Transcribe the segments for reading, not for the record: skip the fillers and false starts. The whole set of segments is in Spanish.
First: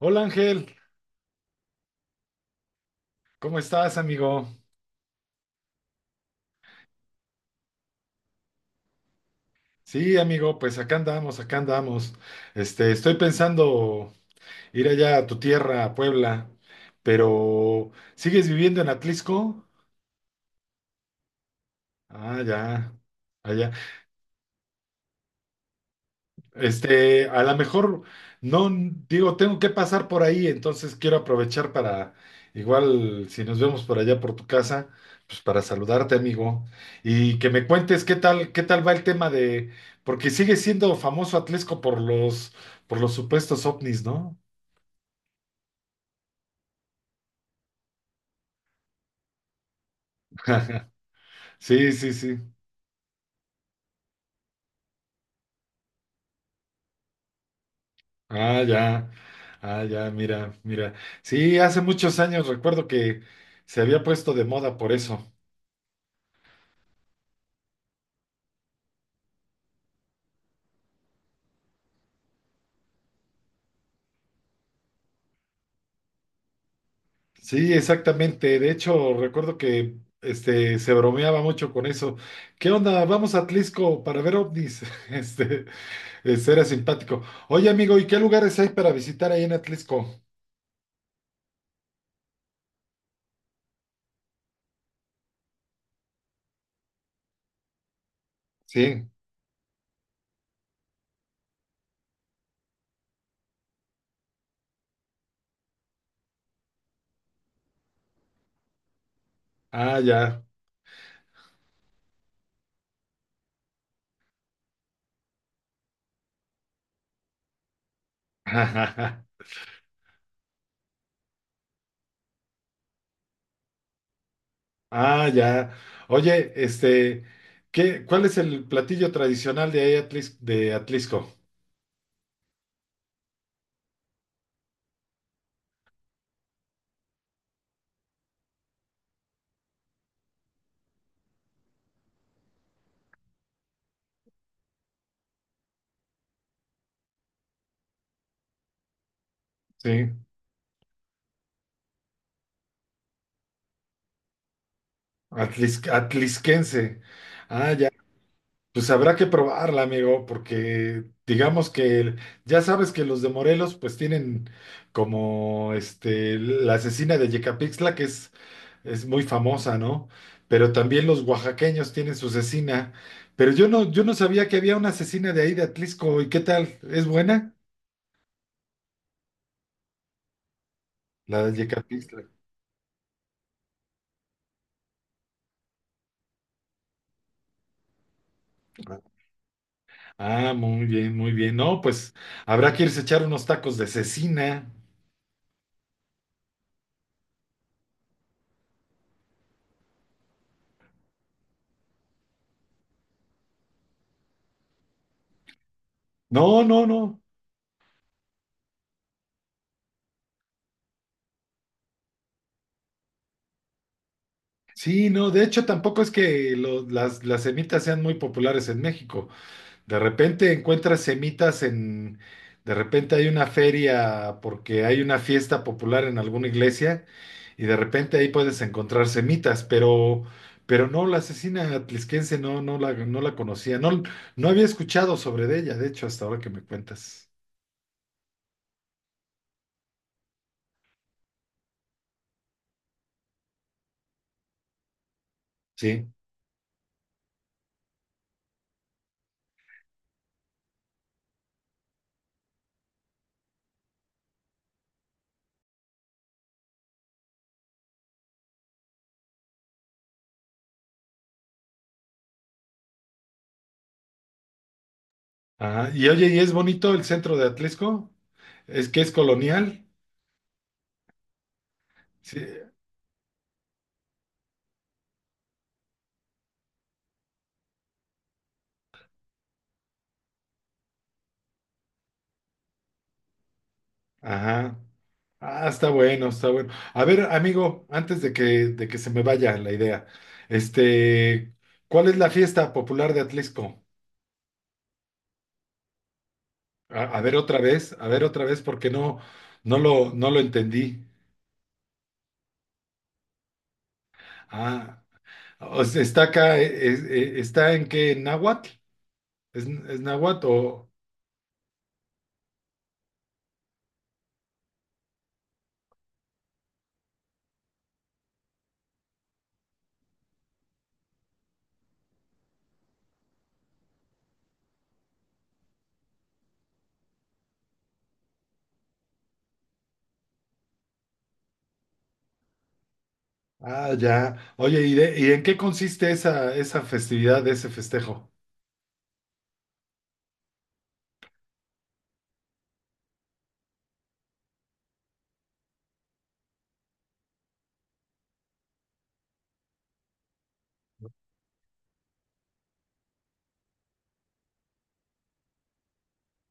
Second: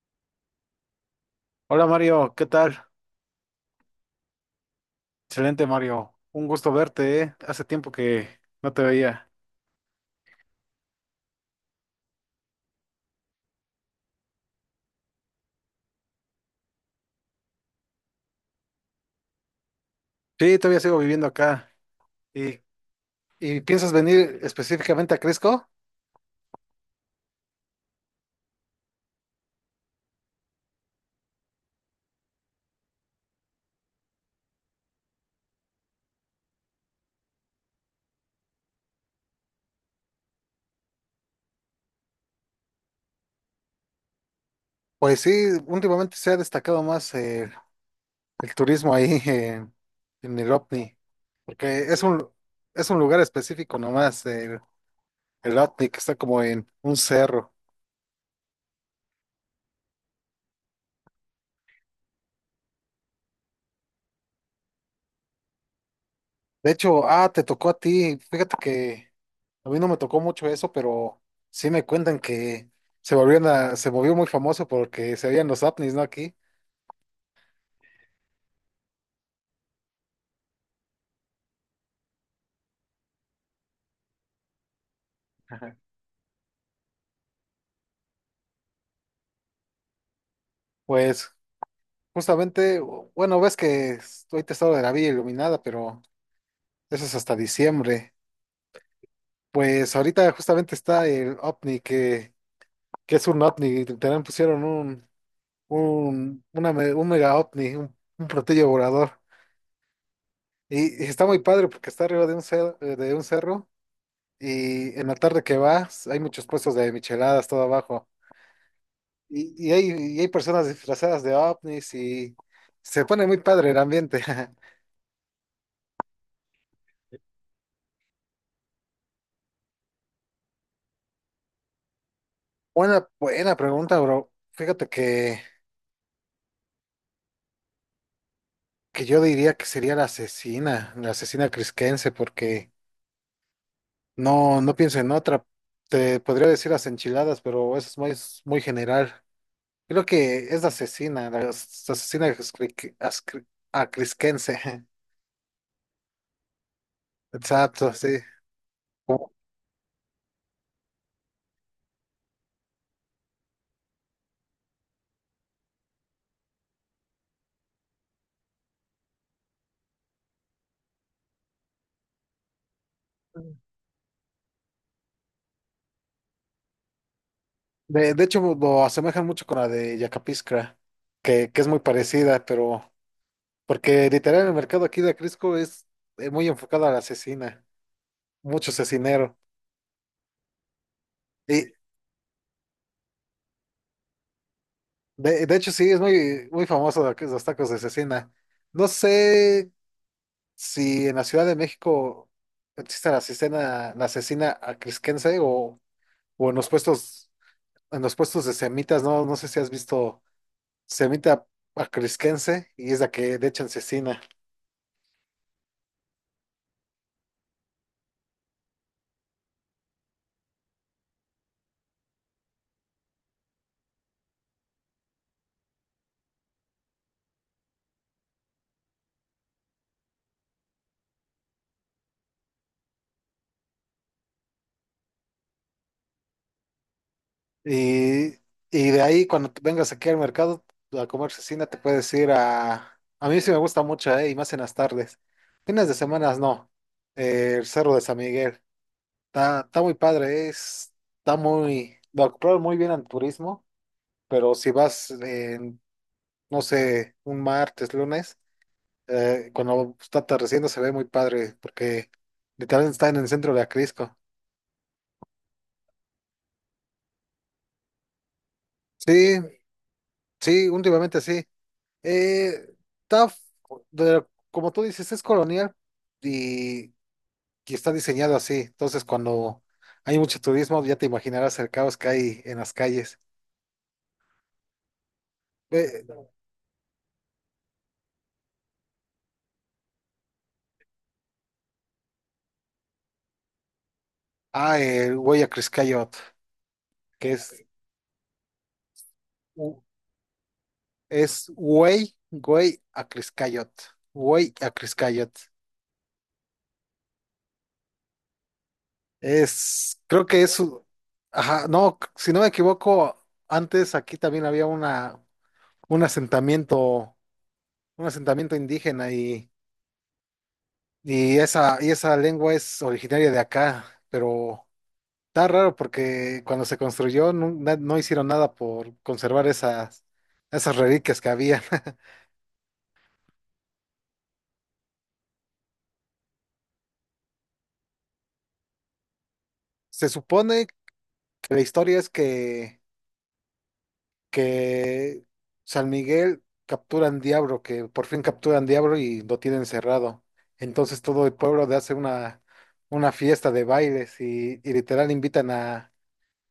Hola Ángel, Hola Mario, ¿qué tal? ¿cómo estás, amigo? Excelente Mario, un gusto verte, ¿eh? Hace tiempo que no te veía. Sí, amigo, pues acá andamos, acá andamos. Estoy pensando ir allá a tu tierra, a Puebla, pero ¿sigues viviendo en Atlisco? Sí, todavía sigo viviendo acá. Ah, ¿Y, ya, y allá. piensas venir específicamente a Crisco? A lo mejor, no, digo, tengo que pasar por ahí, entonces quiero aprovechar para, igual, si nos vemos por allá por tu casa, pues para saludarte, amigo, y que me cuentes qué tal va el tema de, porque sigue siendo famoso Atlesco por los supuestos ovnis, ¿no? Pues sí, últimamente se ha destacado más el turismo ahí en el OVNI, porque Sí, sí, sí. es un lugar específico nomás, el OVNI que está como en un cerro. Ah, ya. Ah, ya, mira, mira. Sí, hace muchos años recuerdo que se había puesto de moda por eso. De hecho, ah, te tocó a ti. Fíjate que a mí no me tocó mucho eso, pero sí me cuentan que se volvió muy famoso porque se veían los ovnis, ¿no? Aquí. Sí, exactamente. De hecho, recuerdo que se bromeaba mucho con eso. ¿Qué onda? Vamos a Atlisco para ver ovnis. Este, Ajá. este, era simpático. Oye, amigo, ¿y qué lugares hay para visitar ahí en Atlisco? Pues justamente, bueno, ves que estoy testado de la Villa Iluminada, pero eso es hasta diciembre. Sí. Pues ahorita justamente está el ovni, que es un ovni, también pusieron un mega ovni, un platillo volador. Ah, ya. Y está muy padre porque está arriba de de un cerro. Y en la tarde que vas, hay muchos puestos de micheladas todo abajo. Y, y hay, y hay personas disfrazadas de ovnis y se pone muy padre el ambiente. Ah, ya. Oye, ¿qué, cuál es el platillo tradicional de ahí de Atlisco? Buena pregunta, bro. Fíjate que yo diría que sería la asesina crisquense, porque no pienso en otra. Te podría decir las enchiladas, pero eso es es muy general. Creo Sí. que es la asesina, la as- asesina crisque- ascri- acrisquense. Atlisquense. Ah, ya. Exacto, sí. Pues habrá que probarla, amigo, porque digamos que ya sabes que los de Morelos pues tienen como este la asesina de Yecapixtla, que es muy famosa, ¿no? Pero también los oaxaqueños tienen su asesina. Pero yo no, yo no sabía que había una asesina de ahí de Atlisco. ¿Y qué tal? ¿Es buena? De hecho, lo asemejan mucho con la de Yacapiscra, La de que es muy Yecapixtla. parecida, pero porque literal el mercado aquí de Acrisco es, muy enfocado a la asesina, mucho cecinero. Ah, muy bien, muy bien. Y No, pues habrá que irse a echar unos tacos de cecina. De hecho, sí, es muy famoso lo que es los tacos de cecina. No sé si en la Ciudad de México existe la asesina acrisquense o, o en No, los no, no. puestos, en los puestos de semitas, no sé si has visto semita acrisquense y es la que le echan cecina. Sí, no, de hecho tampoco es que las semitas sean muy populares en México. De repente encuentras semitas en, de repente hay una feria porque hay una fiesta popular en alguna iglesia y de repente ahí puedes encontrar semitas, pero no, la asesina atlisquense no, no la, no la conocía, no, no había escuchado sobre de ella, de hecho, hasta ahora que me cuentas. Y, y de ahí, cuando te vengas aquí al mercado a comer cecina, te puedes ir a... A mí sí me gusta mucho, y más en las tardes. Fines de Sí. semanas no. El Cerro de San Miguel. Está muy padre, es, está muy... Lo acoplaron muy bien al turismo, pero si vas, en, no sé, lunes, cuando está atardeciendo se ve muy padre, porque literalmente está en el centro de Acrisco. Ajá. Y oye, ¿y es bonito el centro de Atlisco? ¿Es que es Sí, colonial? sí, últimamente sí. Sí. Eh, TAF, de- como tú dices, es colonial y, y está diseñado así. Entonces, cuando hay mucho turismo, ya te imaginarás el caos que hay en las calles. Ajá. Ah, está Eh, bueno, está bueno. A ver, amigo, antes de que se me vaya la idea, este, ¿cuál es la fiesta popular de Atlisco? ah, el Güey Acriscayot, A que ver otra es, vez, a ver otra vez, porque no, u- no lo entendí. es Güey Acriscayot. Güey Ah, Acriscayot. o sea, está acá, ¿está en qué? ¿En náhuatl? Es Es, creo que náhuatl es, u- o...? ajá, no, si no me equivoco, antes aquí también había una, un asentamiento, un asentamiento indígena y. Y esa lengua es originaria de acá, pero está raro porque cuando se construyó nu- na- no, hicieron nada por conservar esas reliquias que había. Ah, ya. Oye, ¿y, y en qué consiste esa, esa festividad, ese festejo? Se supone que la historia es que San Miguel capturan Diablo, que por fin capturan Diablo y lo tienen cerrado. Entonces todo el pueblo le hace una fiesta de bailes y literal invitan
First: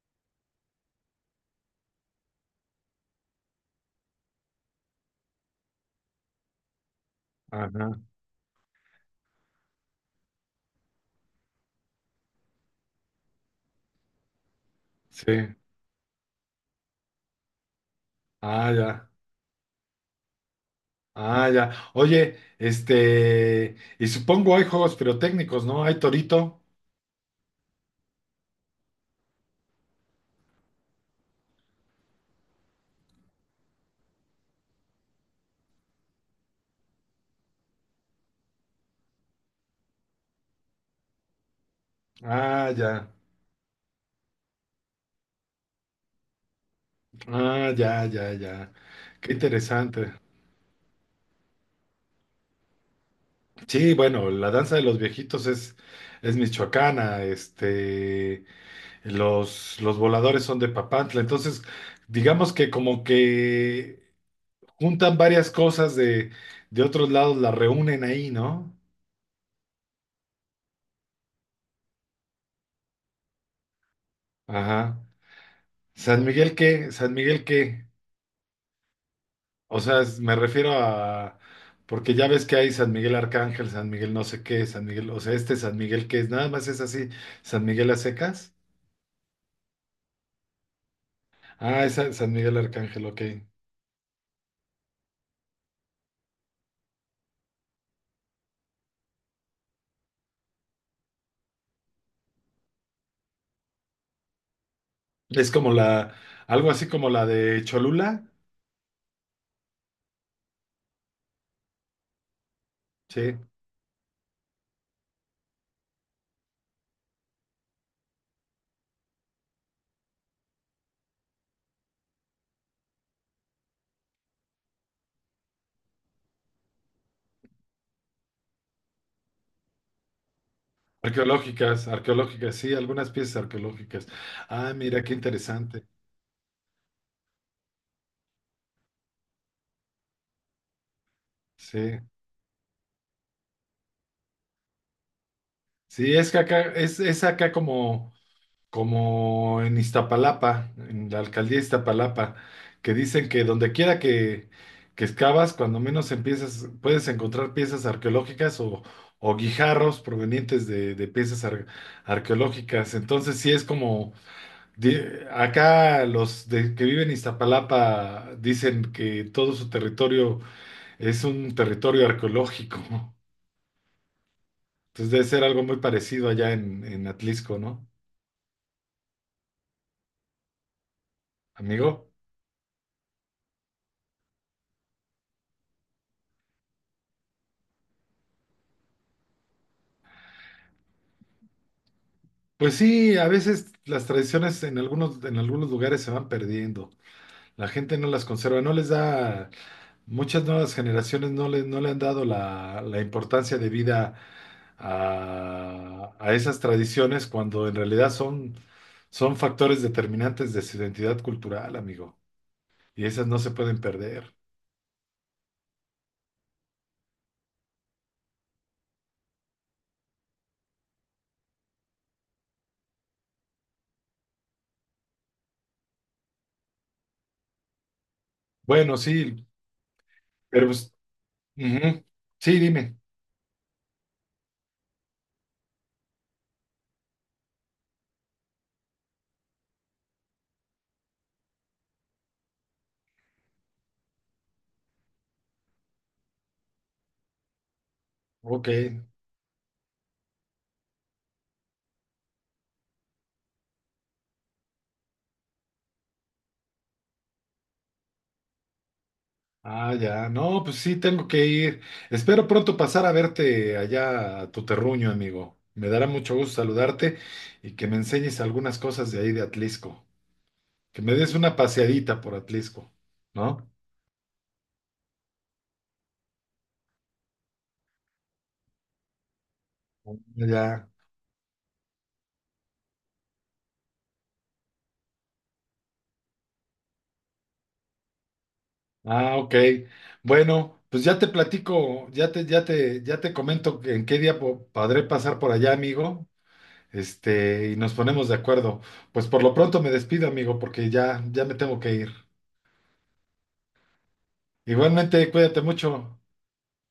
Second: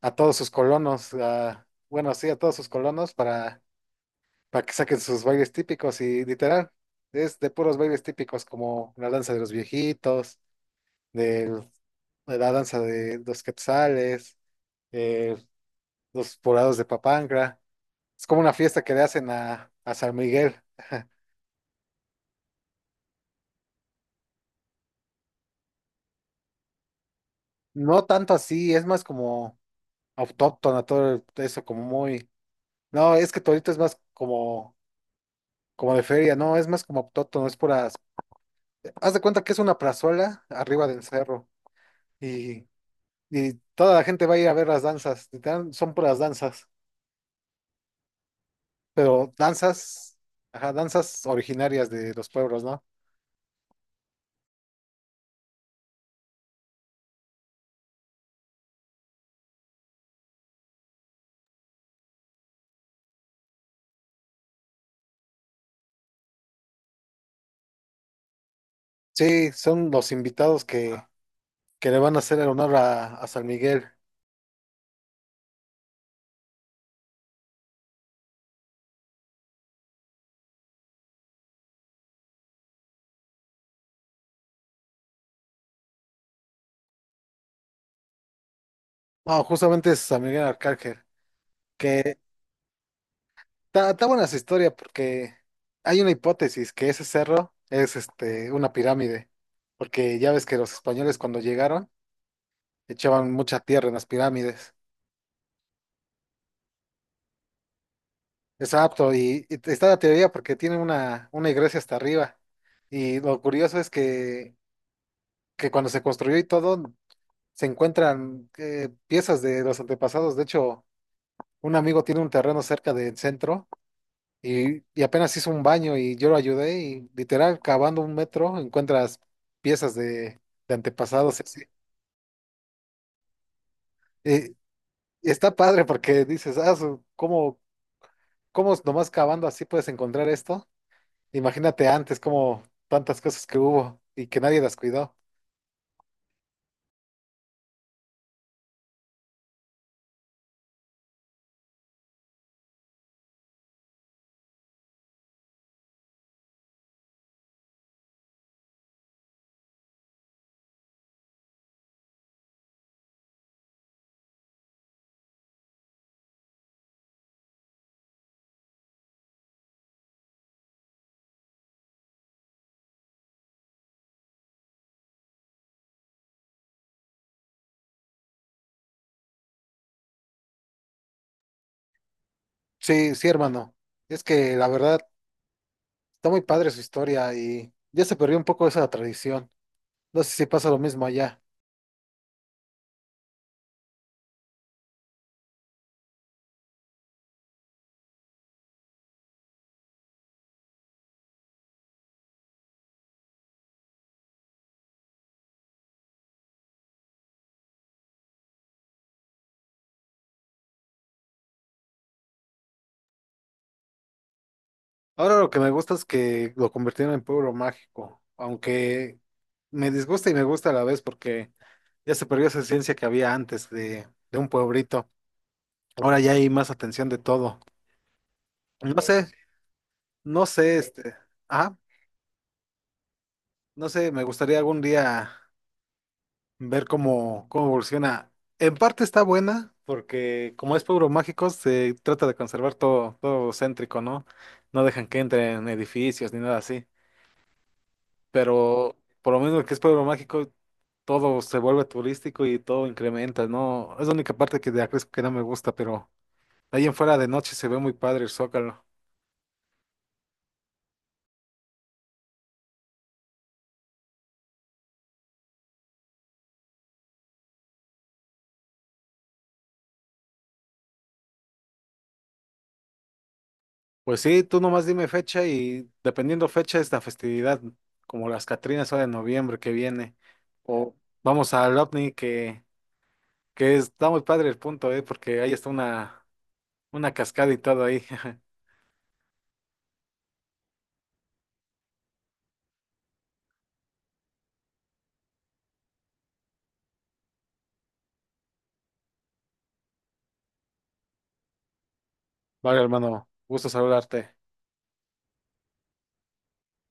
a todos sus colonos, a, bueno, sí, a todos sus colonos para que saquen sus bailes típicos y literal, es de puros Ajá, bailes típicos como la danza de los viejitos, del- de la danza de los quetzales, eh, sí. los poblados de Papantla. Es como una Ah, fiesta que le ya. hacen a San Miguel. Ah, ya. Oye, y supongo hay juegos pirotécnicos, ¿no? Hay Torito. No tanto así, es más como autóctona, todo el- eso como muy... No, es que Torito es más como de feria, no, es más como autóctono, es pura... Haz de cuenta que es una plazuela arriba del cerro y. Ah, ya. Y toda la gente va a ir a ver las danzas, literal, son puras danzas, Ah, ya, ya, ya. pero Qué interesante. danzas, ajá, danzas originarias de los pueblos, ¿no? Sí, bueno, la danza de los viejitos es michoacana, los voladores son de Papantla. Entonces, digamos que como que juntan varias cosas de otros lados, las reúnen ahí, ¿no? Sí, son los invitados que le van a hacer el honor a San Miguel. Ajá. San Miguel, ¿qué? San Miguel, ¿qué? O sea, me refiero a, porque ya ves que hay San Miguel Arcángel, San Miguel no sé qué, San Miguel, o sea, este San Miguel que es, nada más es así, San Miguel a secas. No, justamente es San Miguel Arcángel, Ah, es que San Miguel Arcángel, ok. está está buena esa historia porque hay una hipótesis que ese cerro es este, una pirámide, porque ya ves que los españoles cuando llegaron echaban mucha tierra en las pirámides. Es como la, algo así como la de Cholula, Exacto, y está la teoría porque tiene una iglesia hasta arriba. Y sí. lo curioso es que cuando se construyó y todo, se encuentran piezas de los antepasados. De hecho, un amigo tiene un terreno cerca del centro y apenas hizo un baño y yo lo ayudé y literal, cavando un metro, encuentras piezas de antepasados. Y así. Arqueológicas, arqueológicas, sí, algunas piezas arqueológicas. Y- Ah, mira, qué y está padre interesante. porque dices, ah, ¿cómo nomás cavando así puedes encontrar esto? Imagínate Sí, antes como tantas cosas que hubo y que nadie las cuidó. sí, es que acá, es acá como... como en Iztapalapa, en la alcaldía de Iztapalapa, que dicen que donde quiera que excavas, cuando menos empiezas, puedes encontrar piezas arqueológicas o guijarros provenientes de piezas arqueológicas. Entonces, sí es como, di- acá que viven en Iztapalapa dicen que todo su territorio es un territorio arqueológico. Entonces debe ser algo muy parecido allá en Atlisco, ¿no, amigo? Sí, sí, hermano. Es que la verdad está muy padre su historia y ya se perdió un poco esa tradición. No sé si pasa lo mismo allá. Pues sí, a veces las tradiciones en algunos lugares se van perdiendo. La gente no las conserva, no les da, muchas nuevas generaciones no le han dado la, la importancia de vida a esas tradiciones cuando en realidad son, son factores determinantes de su identidad cultural, amigo. Y esas no se pueden perder. Ahora lo que me gusta es que lo convirtieron en pueblo mágico, aunque me disgusta y me gusta a la vez porque ya se perdió esa esencia que había antes de un pueblito. Ahora ya hay más atención de todo. Bueno, No sé, sí, no pero sé, pues, este, ajá, ujú. Sí, dime. no sé, me gustaría algún día ver cómo evoluciona. En parte está buena, porque como es pueblo mágico, se trata de conservar todo, todo céntrico, ¿no? No dejan que entren edificios ni nada así. Ok. Pero por lo menos que es pueblo mágico, todo se vuelve turístico y todo incrementa, ¿no? Es la única parte que de Acrisco que no me gusta, pero ahí en fuera de noche se ve muy padre el Zócalo. Ah, ya. No, pues sí, tengo que ir. Espero pronto pasar a verte allá a tu terruño, amigo. Me dará mucho gusto saludarte y que me enseñes algunas cosas de ahí de Atlisco. Que me des una paseadita por Atlisco, ¿no? Pues sí, tú nomás dime fecha y dependiendo fecha es la festividad, como las Catrinas ahora en noviembre que viene. Ya. O vamos al OVNI que está muy padre el punto, ¿eh? Porque ahí está una cascada y todo ahí. Ah, ok. Bueno, pues ya te platico, ya te comento en qué día podré pasar por allá, amigo. Y nos ponemos de acuerdo. Pues por lo pronto me despido, amigo, porque ya, ya me tengo que ir. Vale, hermano, gusto saludarte. Igualmente, cuídate mucho.